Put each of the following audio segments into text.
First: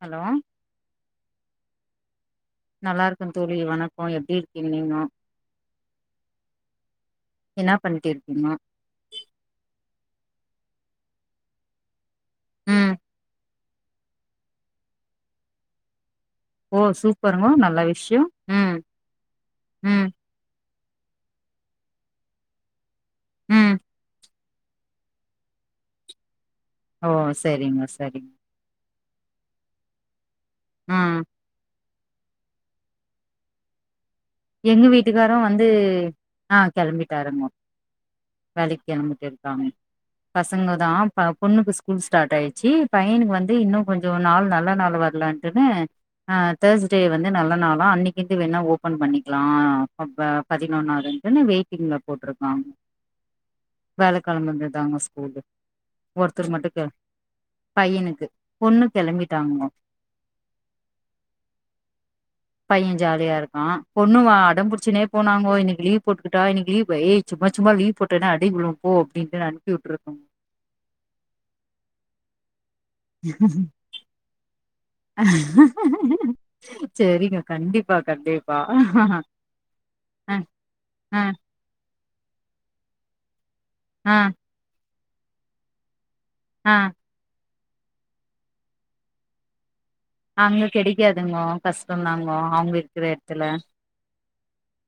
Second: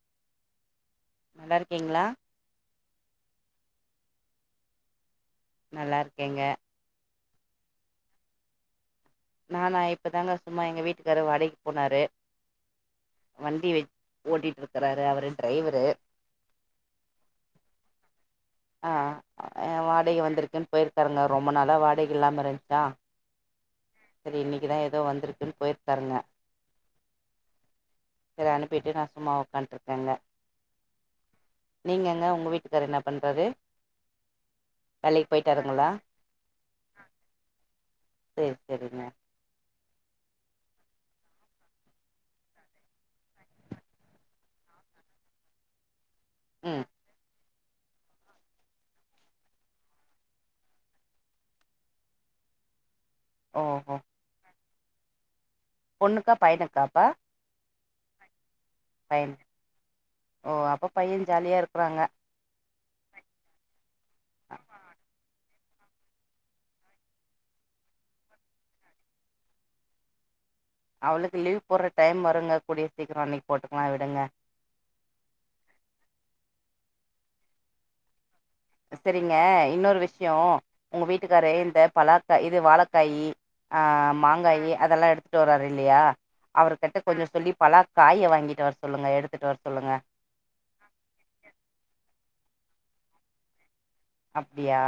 Hello நல்லா இருக்கீங்களா நல்லா இருக்கும் தோழி வணக்கம் எப்டி இருக்கீங்க நீங்ளும் நல்லா இருக்கேங்க என்ன பண்ணட்டு இருக்கீமா நானா இப்பதாங்க சும்மா எங்க வீட்டுக்காரு வாடகைக்கு போனாரு உம் வண்டி ஓட்டிட்டு இருக்கறாரு அவரு டிரைவரு ஓ சூப்பருங்க நல்ல விஷயம் ஆஹ் வாடகை வந்திருக்குன்னு போயிருக் காருங்க ரொம்ப நாளா வாடகைகு இல்லாம இருந்துச்சா உம் சரி இன்னைக்கு தான் ஏதோ வந்திருக்குன்னு போயிருக்காருங்க ஓ சரிங்க சரிங்க மா உட்காட்டுருக்கேங்க ஹீம் நீங்கங்க உங்க வீட்டுக்காரர் என்ன பண் றாரு எங்க வீட்டுக்காரும் வந்து ஆஹ் கிளம்பிட்டாருங்க சரி வேலைக்கு சரிங்க. கிளம்பிட்டு இருக்காங்க பசங்க தான் பொண்ணுக்கு ஸ்கூல் ஸ்டார்ட் ஆயிடுச்சு பையனுக்கு வந்து இன்னும் கொஞ்சம் நாள் நல்ல நாள் வரலான்ட்டுன்னு ஆஹ் ம் தேர்ஸ்டே வந்து நல்ல னாலும் அன்னைக்குந்து வேணா ஓபன் பண்ணி லாம் பதினொன்னாவதுன்னு வெயிட்டிங்ல போட்டிருக்காங்க ஓஹோ வியாழக்கிழம்ப வந்தது இதாங்க ஸ்கூல் பொண்ணுக்கா ஒருத்தர் மட்டும் பையனுக்காப்பா? பையனுக்கு பொண்ணு பையன் கிளம்பிட்டாங்க ஓ அப்ப பையன் ஜாலியா இருக்கறாங்க. பையன் ஜாலியா இருக்கான் அடம்புடிச்சினே போனாப் நம்ப இன்னைக்கு லீவு போட்டுக்கிட்டா இன்னைக்கு லீ்வு சும்மா சும்மா லீவ் போட்டேனே அடி விழும் போ அப்படின்னு அனுப்பி விட்டுருக்கோங்க அவளுக்கு லீவ் போடுற டைம் வருங்க கூடிய சீக்கிரம் அன்னைக்கு [unintelligible] போட்டுக்கலா விடுங்க. சரிங்க கண்டிப்பா கண்டிப்பா சரிங்க இன்னொரு அ விஷயம் உங்க அ வீட்டுக்காரு இந்த பலா இது வாழைக்காய் ஆஹ் அ மாங்காயி அதெல்லாம் எடுத்து ஸ்டோர் இல்லையா அ அவர்கிட்ட கொஞ்சம் சொல்லி பலா காயை வாங்கிட்டு வர சொல்லுங்க எடுத்துட்டு வர சொல்லுங்க அங்க கிடைக்காதுங்கோ கஷ்டம் தாங்கோ அவங்க இருக்குற இடத்துல அப்படியா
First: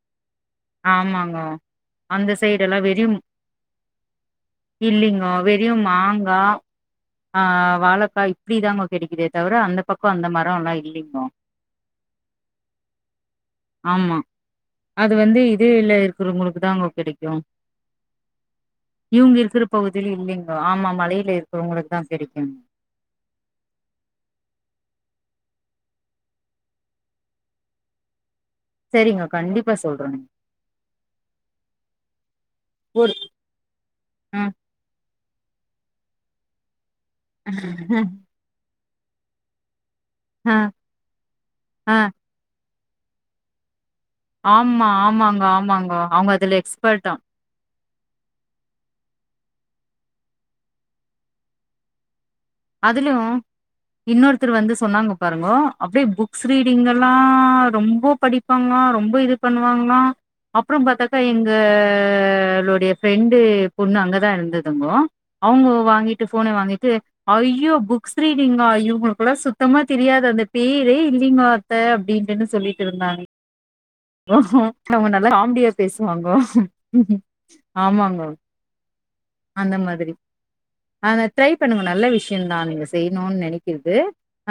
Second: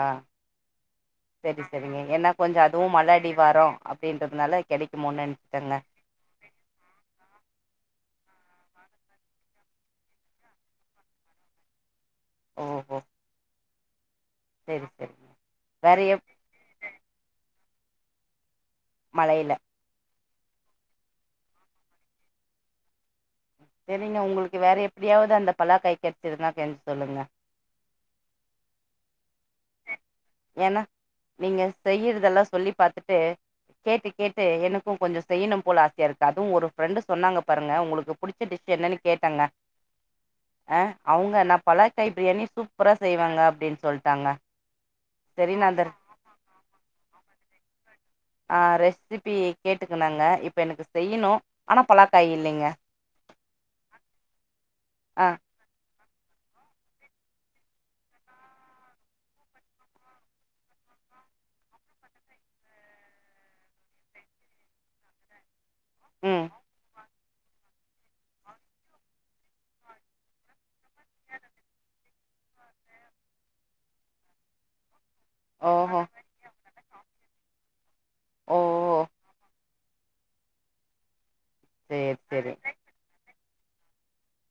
ஆமாங்கோ சரி சரிங்க அந்த ஏன்னா சைடு கொஞ்சம் எல்லா அதுவும் வெறியு மழ அடியடிவாரம் அப்படின்றதுனால கிடைக்குமோனுனேச்சிட்டேங்க ஆஹ் வாழைக்கா இப்படிதாங்க கிடைக்குதே தவிர அந்த பக்கம் அந்த மரம் எல்லாம் இல்லைங்கோ ஓஹோ ஆமா சரி சரி அது வந்து இதே இல்ல வேற எப் இருக்குறவங்களுக்கு தாங்க கிடைக்கும் இவங்க மழையில இருக்கிற பகுதியில் இல்லைங்கோ ஆமா மலையில இருக்கு உங்களுக்கு தான் கிடைக்குங்க சரிங்க உங்களுக்கு வேற எப்படியாவது அந்த பலா காய் கிடைச்சிருந்தா கொஞ்சம் சொல்லுங்க சரிங்க கண்டிப்பா சொல்றேனுங்கோ நீங்க ஏன்னா நீங்க செய்யறதெல்லாம் சொல்லி ஒரு பார்த்தட்டு கேட்டு ஆ கேட்டு எனக்கும் கொஞ்சம் செய்யணும் போல ஆசையா இருக்கு அது ஒரு பிரெண்டு் சொன்னாங்க பாருங்க உங்களுக்கு படிச்ச டிஷ் என்னன்னக்கு கேட்டாங்க ஆ அஹ் அவங்க நான் ஆ பலக்காய் பிரியாணி சூப் சூப்பரா செய்வாங்க அப்படின்னு சொல்லிட்டு ஆமா ஆமா ஆமாங்கோ ஆமாங்கோ அவங்க அதுல எக்ஸ்பர்ட்டாம் ஆஹ் ரெசிபி கேட்டுக்குனாங்க இப்ப எனக்கு செய்யணும் ஆனா பல அதுலும் இன்னொருத்தர் வந்து சொன்னாங்க ஆ பாருங்கோ அப்படி புக்ஸ் ரீடிங்கெல்லாம் ரொம்ப படிப்பாங்களாம் ரொம்ப இது பண்ணுவாங்களாம் அப்புறம் பார்த்தாக்கா எங்களுடைய ஃப்ரெண்டு பொண்ணு அங்கே தான் இருந்ததுங்கோ அவங்க வாங்கிட்டு ம் போனை வாங்கிட்டு ஐயோ புக்ஸ் ரீடிங்கா ஐயோ உங்களுக்குட சுத்தமா தெரியாது அந்த பேரே இல்லலைங்கோ அத்தை அப்படினுன்னு சொல்லிட்டு இருந்தாங்க அவங்க நல்லா காமெடியா ஓஹோ பேசுவாங்கோ உம்ம் ஆமாங்க ஓ அந்த மாதிரி ஆனா ட்ரை நல்ல சரி விஷயம் சரி தான் நீங்க செய்யணும்னு நினைக்க கிறது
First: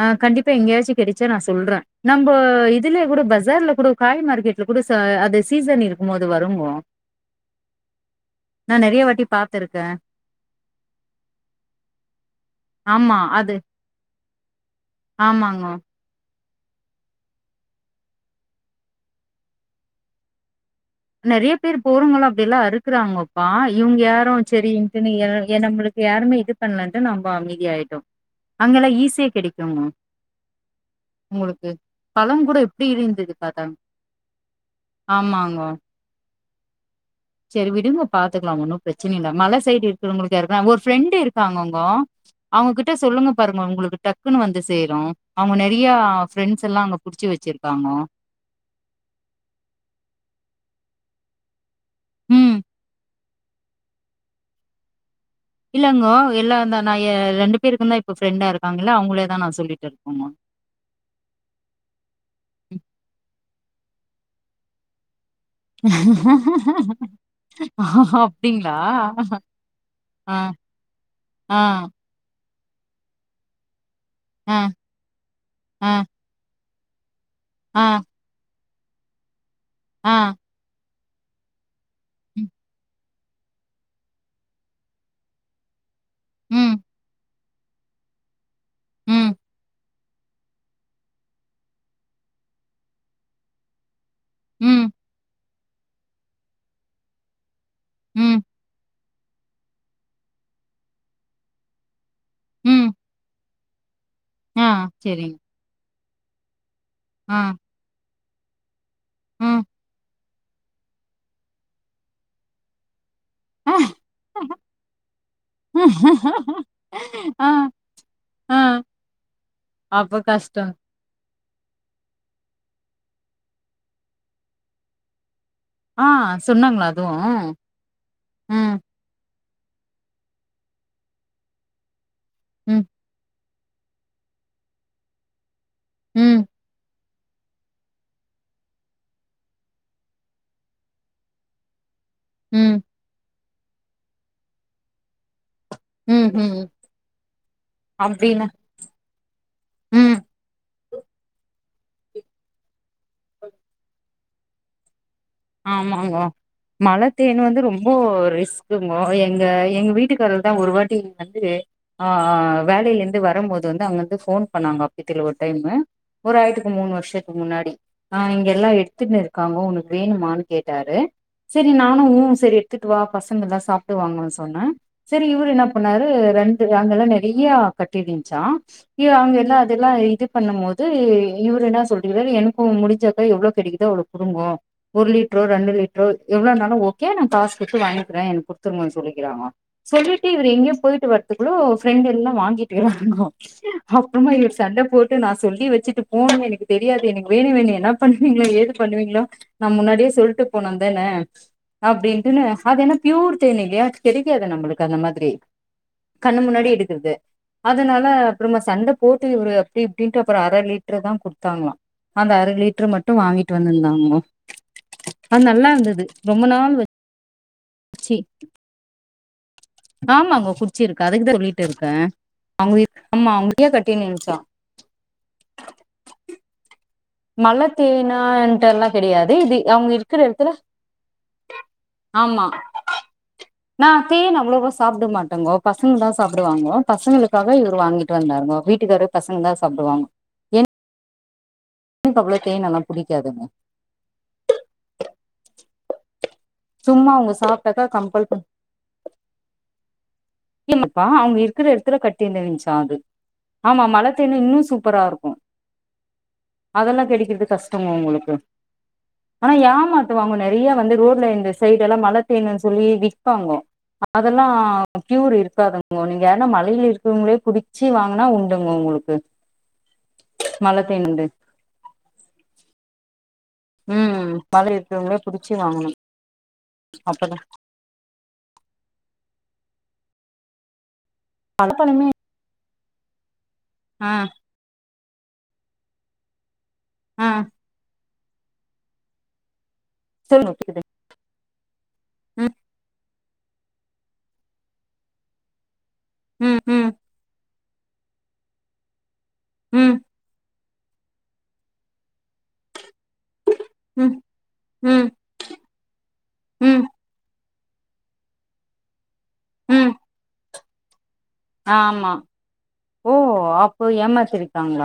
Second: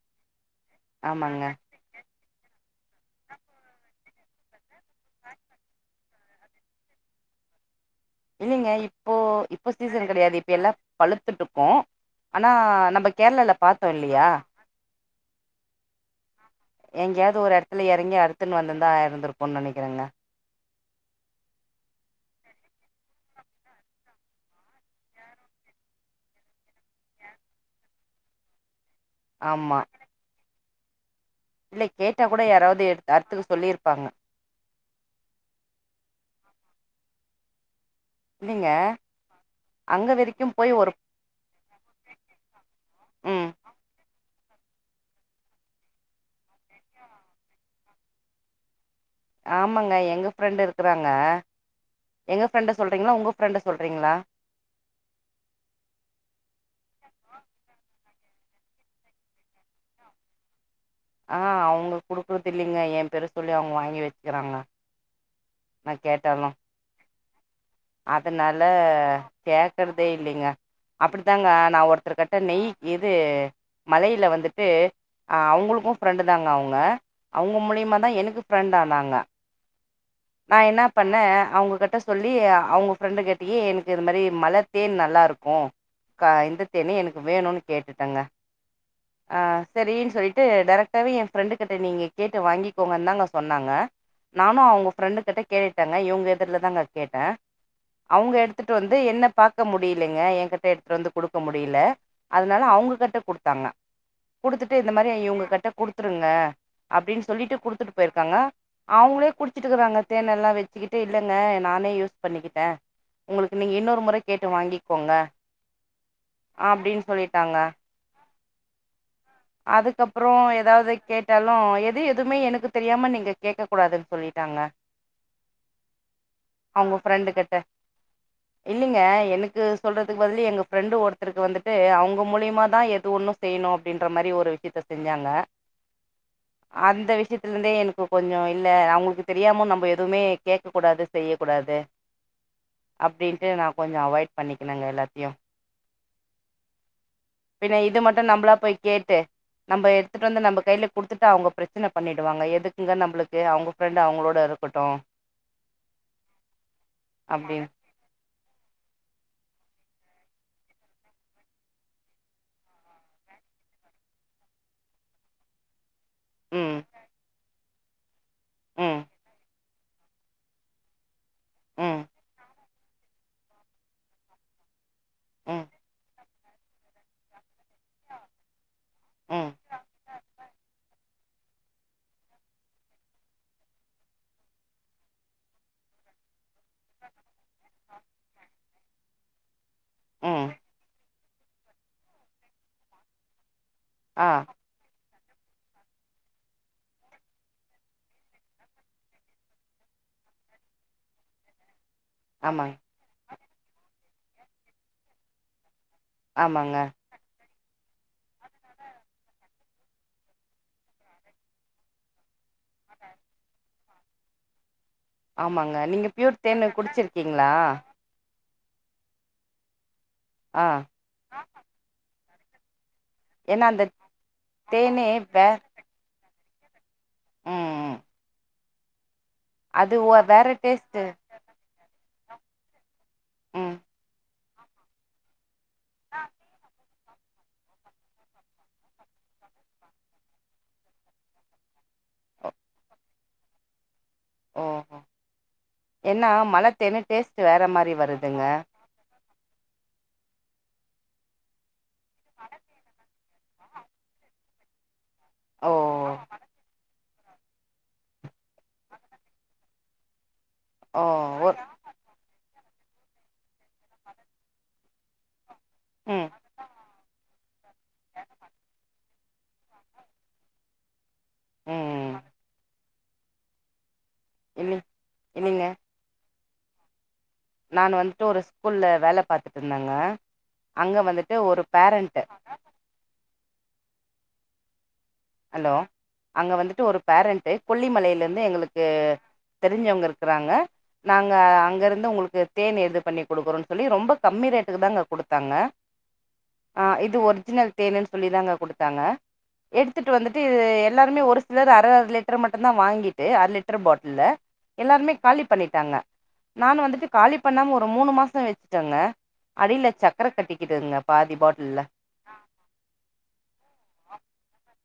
ஆஹ் கண்டிப்பா எங்கேயாச்சும் கிடைச்சா ஆமாங்க நான் சொல்றேன் நம்ம இதுல கூட பசார்ல கூட காய் மார்கேட்் கூட அது சீசன் இருக்கும் இருக்கும்போது வருங்கோ இல்லலைங்க நான் நெறைய இப்போ வாட்டி இப்போ பாத்துருக்கேன். சீசன் கிடையாது இப்ப எல்லாம் பழுத்துட்டு இருக்கோம் ஆனா நம்ம ஆமா கேரளால அது பாத்தோம் இல்லையா ஆமாங்கோ. எங்கேயாவது ஒரு இடத்துல இறங்கி அறுத்துன்னு வந்திருந்தா ஆயிருந்துருக்கும்னு நினைக்கிறேங்க நிறைய பேர் போறங்களோ அப்டில்லாம் அறுக்குறாங்கப்பா இவங்க யாரும் சரிட்டுன்னு நம்மளுக்கு யாருமே இது பண்ணலட்டு நம்ம அமைதியிட்டோம் அங்கெல்லாம் ஈச சிய ஆமா கிடைக்குமாம் உங்களுக்கு இல்ல கேட்டா பழம் கூட யாராவது எப்டி எடுத் இருந்தது அறுத்துக்க பதம் சொல்லியிருப்பாங்க ஆமாங்கோ சரி விடுங்கோ பாத்துக்கலாம் இல்லைங்க ஒன்னும் பிரச்சனை இல்ல மலை சைடு அங்க வரைக்கும் இருக்கிறவங்களுக்கு போய் ஒரு ஃப்ரெண்ட் இருக்காங்கோ அவங்ககிட்ட சொல்லுங்க ம் பாருங்க உங்ககிட்ட ன்னு வந்து சேரும் அவங்க நெறைய ஃப்ரெண்ட்ஸ் எல்லா அங்க புடிச்சு வச்சிருக்காங்க ஆமாங்க எங்க ஃப்ரெண்ட் இருக்குறாங்க எங்க ம் ஃபிரரெண்ட சொல்றீங்களா உங்க ஃப்ரெண்ட சொல்றீங்களா இல்லங்கோ எல்லாம்ந்தா நான் ரெண்டு பேருக்கு இருந்தா இப்ப ஃப்ரெண்டா இருக்காங்களல்லா அவங்களேதான் நான் சொல்லிட்டு இருக்கேங்கோ ஆஹ் அவங்க குடுக்குறது இல்லைங்க என் பேரு சொல்லி அவங்க வாங்கி வச்சுக்கிறாங்க நான் கேட்டாலும் அதனால அப்டிங்களா கேக்குறதே ஆ இல்லைங்க அப்டித்தாங்க ஆ நான் ஒருத்தரு கிட்ட நெய் எது மலையில் ஆ வந்துட்டு ஆ அவங்களுக்கும் இருக்காங்க அவுங்க அவங்க ஆ மூலியமா தான் எனக்கு ஃப்ரெண்ட் ஆனாங்க ஆ நா என்ன பண்ணே அவங்க கிட்ட சொல்லி ம் அவுங்க ஃப்ரெண்டு கிட்டயே எனக்கு இது மாரி மலைத் தேன் நல்லா இருக்கும் ஆ இந்த தேன் எனக்கு வேணும்ன்னு கேட்டுட்டேங்க ம் ம் ஆஹ் சரி சொல்லிட்டு டைரெக்டாவே என் ஃரெண்டு கிட்ட நீங்க கேட்டு வாங்கிக்கோங்கன்னு தாங்க சொன்னாங்க நானும் ம் அவுங்க கிட்ட கேட்டாங்க இவுங்க எதுர்லதாங்க கேட்டேன் அவுங்க ம் எடுத்துட்டு வந்து வந்து என்ன பாக்க முடியலங்க என் கிட்ட எடுத்துட்டு வந்து குடுக்க முடியல அதனால ம். அவங்ககிட்ட குடுத்தாங்க ஆ குடுத்துட்டு இந்த செரிங்க மாதிரிங்க கிட்ட குடுத்து குடுத்துருங்க அப்டின்னு ஆ சொல்லிட்டு குடுத்துட்டு போயிருக் இருக்காங்க அவுங்களே குடுத் ம் வச்சட்டுக்கறாங்க தேன் எல்லாம் வச்சுக்கிட்டு இல்லைங்க நானே யூஸ் பண்ணிக்கிட்டேன் உங்களுக்கு நீங்க இன்னொரு முறை கேட்டு வாங்கிக்கோங்க அப்டின்னு சொல்லிட்டாங்க ஹூம் அதுக்கப்புறம் ஏதாவது கேட்டு கேட்டாலும் எது எதுவுமே எனக்கு தெரியாம நீங்க கேக்க கூடாதுன்னு சொல்லிட்டாங்க ஆஹ் சொன்னாங்களா அவங்க ஃப்ரெண்டு அதுவும் கிட்ட. உம் இல்லைங்க, எனக்கு சொல்றதுக்கு பதில் எங்க பிரெண்டு ஒருத்தருக்கு வந்துட்டு அவுங்க மூலியமா ம், தான் எது ஒண்ணும் செய்ணும் அப்பின்னு மாரி ஒரு விஷயத்த செஞ்சாங்க ம், அந்த விஷ வகசியத்துல இருந்தே எனக்கு கொஞ்சம் இல்ல அவுங்களுக்கு தெரியாம நம்ம எதுவுமே கேக்க கூடாது செய்யக் கூடாது ம், அப்டின் நான் கொஞ்சம் அவாய்ட் பண்ணிக்குனேங்க எல்லாத்தையும் உம் உம் பின்ன இது மட்டும் அபின்னா நம்பளா போய் கேட்டு நம்ம எடுத்துட்டு வந்து நம்ம கைல குடுத்துட்டு அவுங்க பிரச்சனை பண்ணிடுவாங்க எதுக்குங்க நம்மளுக்கு அவுங்க ஃப்ரெண்டு் அவுங்களோட இருக்கட்டும் ஆமாங்க மழை தேன் வந்து அப்டின் ரொம்ப ரிஸ்க் எங்க எங்க வீட்டுக்காரர் தான் ஒரு வாட்டி வந்து ஆஹ் வேலையில இருந்து வரும்போது வந்து அங்க வந்து போன் பண்ணாங்க அப்பித்தல ஒரு டைமு ஒரு ஆயித்துக்கு ம் மூணு வருஷத்துக்கு முன்னாடி ஆஹ் இங்க எல்லாம் ம் எடுத்துனு இருக்காங்க ஒனக்கு வேணுமா கேட்டாரு சரி ம் நானும் உ சேரி எடுத்துட்டு வா பசங்கல்லாம் சாப்டு வாங்கன்னு சொன்னேன் சரி இவரு ம் என்ன பண்ணாரு ரெண்டு அங்க எல்லாம் நறைய கட்டிருச்சான் அவுங்க ம் எல்லாம் அதெல்லாம் இது பண்ணும் போது இவரு என்ன சொல்லர்காரு எனக்கும் முடிஞ்சாக்கா எவ்வளவு கிடைக்குதோ அவ்ளோ குடுங்கோ ஒரு லிட்ரோ ரெண்டு லிட்ரோ எவ்ளோனாலு ஓகோ நா காஸ் புக்கு வாங்கிக்கிறேன் எனக்கு சொல்லிக்கிறாங்க சொல்லிட்டு இவரு ம் எங்கயோ போயிட்டு வரத்துக்குள்ளோ ஃப்ரெண்ட் எல்லாம் வாங்கிட்டுக்குறாங்கோ ஆ அப்றமா இவரு சண்டை போட்டு நான் சொல்லி வச்சுட்டு போவேன் எனக்கு தெரியாது எனக்கு வேணும் வேணும் என்ன பண்ணுவீங்களோ ஏது பண்ணுவீங்களோ நான் முன்னாடியே சொல்ட்டு போனம் தானே அப்டிட்னு ஆமாங் அது என்ன பியூர் ன் இல்லையா கெடைக்காது நம்மளுக்கு அந்த மாதிரி கண்ணு முன்னாடி ஆமாங்க எடுக்கிறது அதனால அப்புறமா சண்டை போட்டு இவரு அப்படி இப்படின்ட்டு அப்புறம் அரை லிட்டரு தான் குடுத்தாங்களாம் அந்த அரை லிட்ட லிட்டர் மட்டும் வாங்கிட்டு வந்து வந்தங்கனா ஆமாங்க நீங்க ப்யூர் தேன் நாள் குடிச்சிருக்கீங்களா வச்சு ஆமாங்க ஆ குடிச்சிருக்க அதுக்குதான் சொல்லிட்டு இருக்கேன் அவங்க வி ஆமா ஏன்னா அங்கயே அந்த கட்ட நின்னுனச்சா தேனே வே ம் மலத் ம் தோனா எ அது எல்லாம் கிடையாது அதே இது அவங்க அது ஒ இருக்கற வேற இடத்துல டேஸ்ட்டு ஆமா ம் நான் தேன் அவ்வளவுவ சாப்பிட மாட்டேங்கோ பசங்க தான் சாப்பிடுவாங்கோ பசங்களுக்காக இவரு வாங்கிட்டு வந்தாருங்க வீட்டுக்காரு பசங்க தான் சாப்பிடுவாங்க என பெண்ணுகு அவ்ளோ தோன்அல்லாம் புடி பிடிக்காதுங்கா ஓஹ ஹ என்ன மழைத்தேன்னு சும்மா அவங்க டேஸ்ட்டு வேற சாப்ட்டாக்கா மாரி கம்பல் பண் வருதுங்க இல்ல இப்பா அவங்க இருக்கிறடுத்து த்துல கட்டினுவிச்சான் அது ஆமா மழைத்தோன் இன்னும் சூப்பரா இருக்கும் ஓவ் அதுல்லாம் கிடைக்கிறது கஷ்டங்க உங்களுக்கு ஆனா ஏமாத்துவங்க நே நிறைய வந்து ஓ ரோடல இந்த ஒ சைடு எல்லாம் மழை தேணும் சொல்லி விற்பாங்க அதெல்லாம் ப்யூர் இருக்காதுங்கோ நீங்க ம் ஏன்னா மலையில இருக்கவங்களே குடி ச்சி வாங்கினா உண்டுங்க உங்களுக்கு மலை தேன் உண்டு உம் உம் மாதிரி இல்லி இருக்குவங்களே புடிச்சி இல்லிங்க வாங்கணும் அப்பதான் நான் வந்துட்டு ஒரு ஸ்கூல்ல வேலை பாரத்துட்டு இருந்தேங்க அங்க வந்துட்டு ட்டு ஒரு பழப்பழமே பேரண்ட் ஆஹ ஹலோ அங்க வந்து டூ ஒரு ஆ பேரண்ட் கொல்லிமலையில்ல இல்ல எங்களுக்கு தெரிஞ்சவங்க இருக்குறாங்க சொல்லுங்க கேக்குது நாங்க அங்க இருந்து உங்களுக்கு ம் தேன்னு எது பண்ணி குடுக்குறோன்னு சொல்லி ரொம்ப கம்மி ரேட்டுக்கு தாங்க குடுத்தாங்க ம் ம் ஆஹ இது ஒர்ஜினல் தேன்னு சொல்லிதாங்க குடுத்தாங்க ம் இப்போ வந்துட்டு எல்லாருமே ஒரு சிலர் அர அர லிட்டர் மட்டும் தான் வாங்கி அரை லிட்டர் ம் பாட்டில்ல ம் எல்லாருமே காலி பண்ணிட்டாங்க நான் ம் வந்துட்டு காலிப் இப்பண்ணாம ஒரு மூணு மாசம் வச்சுட்டேங்க அடில்ல சக்கர கட்டி இதுங்கப் ஆம்மா ஓ அப்போ ஏமாத்தியிருக்காங்க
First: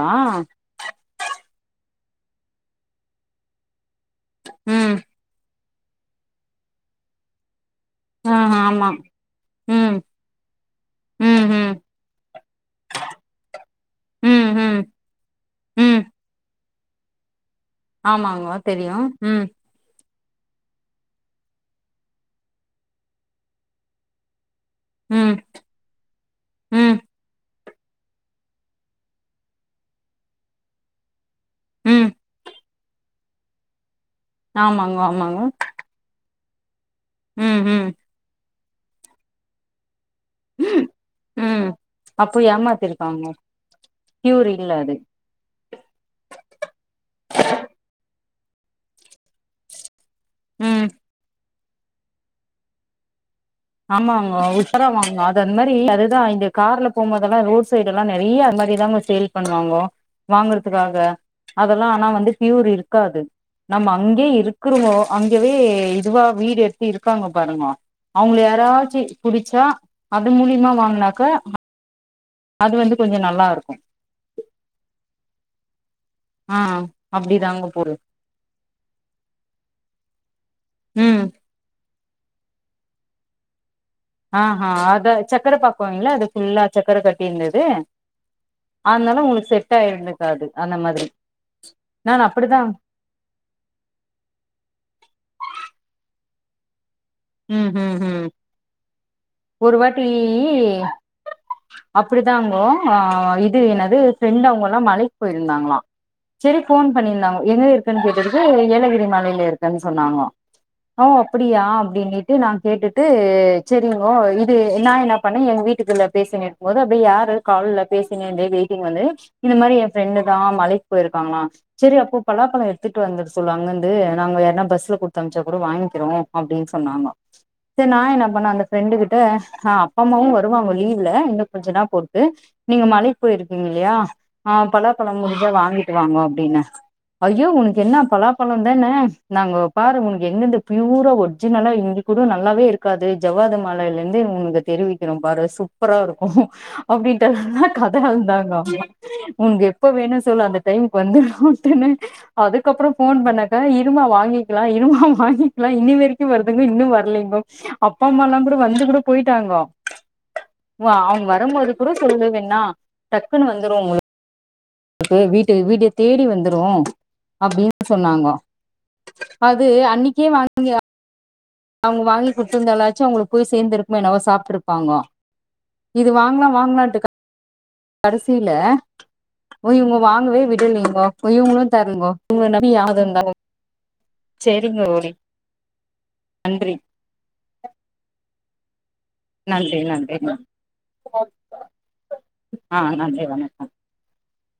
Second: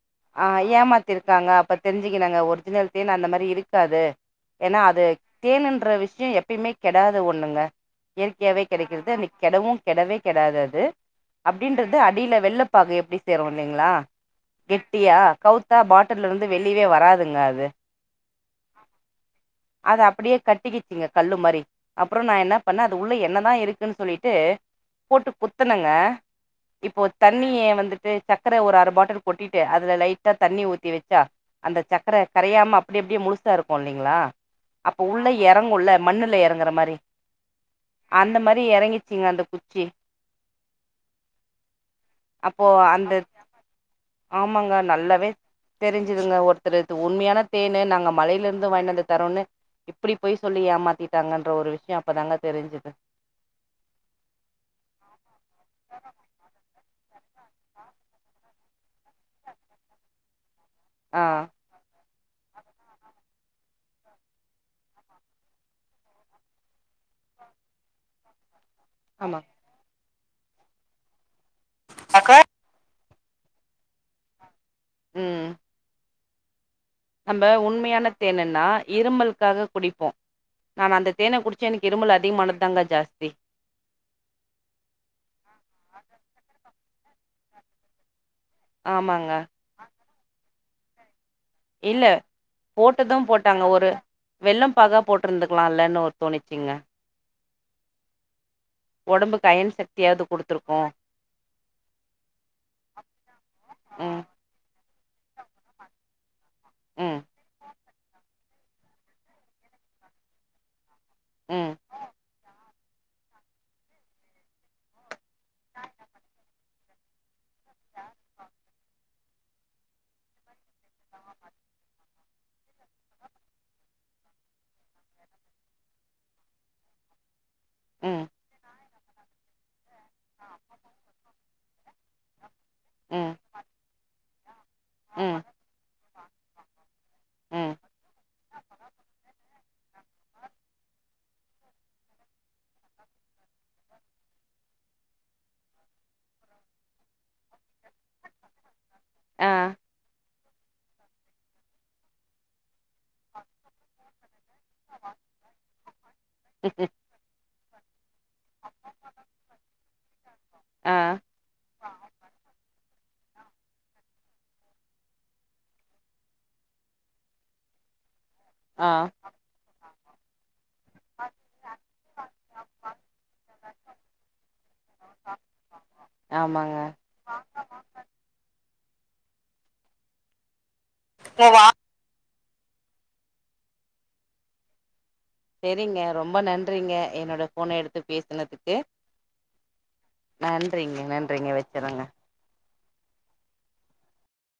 அஹ ஏமாத்திருக்காங்க பத் தெரிஞ்சிக்கனங்க ஒரிஜினல் தேன் அந்த மாரி இருக்காது ஏன்னா ம் அது தேன்னுன் ற்ற விஷயம் எப்பயுமே கெடாது ஒண்ணுங்க ஆ இயற்கையாவே ஆமா கிடைக்கிறது அன்னிக் கெடவும் ம் கெடவே கெடாது அது ம் ம் அப்படின்றது அடியில வெல்லப்பாகு எப்படி சேரும் இல்லங்களா ம் ம் கெட்டியா கவுத்தா ம் பாட்டல்ல இருந்து வெளிவே வராதுங்க அது ஆமாங்க தெரியும் உம் அப்படியே கட்டிக்கிச்சுங்க கல்லு மாரி அப்புறம் நான் என்ன பண்ணேன் அது உள்ள என்னதான் இருக்குன்னு சொல்லிட்டு போட்டு ம் குத்தனங்க ம் இப்போ தண்ணிய வந் வந்துட்டு சக்கரை ஒரு அர பாட்டில் கொட்டிட்டு அதுல லைட்டா தண்ணி ஊத்தி வச்சா அந்த ம் சக்கர கரையாமப் அப்டியே அப்டியே முழுசா இருக்கும் லே ங்களா ஆமாங்க அப்ப உள்ள ஆமாங்க இறங்குள்ள மண்ணுள்ள இறங் வேற மாரி ம் ம் எப்டி இறங்கிச்சிங்க அந்த குச்சி உம் உம் அப்போ ஏமாத்திருக்காங்க க்யூர் இல்ல ஆமாங்க அது நல்லாவே தெரிஞ்சுதுங்க ஒருத்தர்து உண்மையான தேன்னு நாங்க மலையில இருந்து வாயுனுவந்து தரோன்னு இப் அப்படி போய் சொல்லி ம் ஏமாத்திட்டாங்கன்னு ஒரு விஷயம் அப்பதாங்க தெரிஞ்சுது ஆமாங்க உஷாரம் வாங்க அது அந்த மாதிரி அதுதான் இந்த கார்ல போகும் போதெல்லாம் ரோட் சைடுல எல்லாம் நிறைய மாதிரி தங்க சேல் பண்ணுவாங்க வாங்கற க்காக ஆ அதெல்லாம் ஆனா வந்து பியூர் இருக்காது நம்ம அங்கே இருக்கிறோமோ அங்கவே இதுவா வீடு எடுத்து இருக்காங்க பாருங்க அவங்க யார ஆ ஆமா புடிச்சா அது மூலிமா வாங்குனாக்க அக்கா அது வந்து கொஞ்சம் நல்லா இருக்கும் உஹம் ஆஹ் நம்ம உண்மையான தேனுன்னா இருமலுக்காக குடிப்போம் நான் அந்த ம் தேனை குடிச்ச எனக்கு இருமல் அத மானது தாங்க ஜாஸ்தி ஆஹ்ஹ் அதை சர்க்கரை பாக்குாங்களா அது ஃபுல்லா சர்க்கர கட்ட இருந்தாது அதனாலும் ஆமாங்க உங்களுக்கு செட் ஆயிருந்தது து அந்த மாதிரி இல்ல நான் அப்டிதா போட்டதும் போட்டாங்க ஒரு வெள்ளம் பாகா போட்டிருந்துக்கலாம்ல்ல இன்னும் ஒரு தோணிச்சிங்கா உஹம் உம் உம் ஒடம்புக்கு அயன் ஒரு வாட்டி சக்தியாவது குடுத்துருக்கு அப்படிதான்ங்கோ அஹ் இது என்னது ம் ஃப்ரெண்ட் அவங்க எல்லாம் மழ போயிருந்தாங்களாம் சரி போன் ம் பண்ணியிருந்தாங்க எங்க இருக்குன்னு கேட்டு ஏலகிரி மாலையில இருக்குன்னு சொன்னாங்க ஒ அப்படியா ம் நான் கேட்டுட்டு சரிங்கோ இது நான் என்ன பண்ணேன் எங்க வீட்டுக்குள்ள பேசி இருக்கும் போது அப்படியே யாரு காவல பேசின வெயிட்டிங் வந்து இந்த மாதிரி என் ரெண்டு தான் மலைக்கு போயிருக்காங்கள சரிப்போ பலாபழம் எடுத்துட்டு வந்துட்டு சொல்லு அங்கிருந்து நாங்க யாரனா பஸ்ல குடுத்த அனுச்சா கூட வாங்கிக்கிறோம் அப்படின்னு சொன்னாங்கோ சரி நான் என்ன ம் பண்ணே அந்த ஃப்ரெண்டு கிட்ட ஆஹ அம்மாவும் வருவாங்க லீவ்ல கொஞ்சன்னா பொறு நீங்க மழைக்கு ம் போயிருக்கீங்க இல்லையா ஆஹ் பல பழம் ம் முஞ்சா வாங்கிட்டு வாங்க அப்டினா ஐயோ ம் உன்கு என்ன பலாப்பழம் தானே நாங்க பாரு உனக்கு எங்க இருந்து ப்பியூரா ஒரு நாலா இங்க கூட நல்லாவே இருக்காது ஜவ்வாது மலையில இருந்து உனக்கு தெரிவிக்கிறோம் பாரு சூப்பரா இருக்கும் அப்டின்ட்டு கத அளந்தாங்க ஆ உனக்கு எப்ப வேணும்னு சொல்லு அந்த டைமுக்கு வந்து அதுக்கப்புறம் போன் பண்ணக்கா இருமா வாங்கி இருமா வாங்கிக்கலாம் இனிமே வருதுங்க இன்னும் வரலிங்கோ அப் அப்பா அம்மா எல்லாம் கூட வந்து கூட போயிட்டாங்க உ ஆ அவங்க வரும்போது கூட சொல்லு வேணா டக்குன்னனு வந்துருவோம் உங்களுக்கு வீட்டுக்கு வீட்ட தேடி வந்துரும் அப்படின்னு சொன்னாங்க ஆ அது அன்னைக்கு கே வாங்க ஆஹ் அவங்க வாங்கி குடுத்திருந்தாலச்சும் அவங்களுக்கு போய் சேர்ந்திருக்கும் என்னவோ சாப்பிட்டு இருப்பாங்கோ இது வாங்கலாம் ஆமாங்க வாங்கலான்ட்டுக்க ஓய் உங்க வாங்குவ விட்டு ல்லைங்க இவங்களும் தருங்க உங்க நம்பியது இருந்தா சரிங்க ஓரி செரிங்க ரொம்ப நன்றிங்க என்னோட போன எடுத்து பேசுனதுக்கு நன்றி நன்றி நன்றிங்க நன்றிங்க வச்சுறங்க ஆஹ் நன்றி வணக்கம்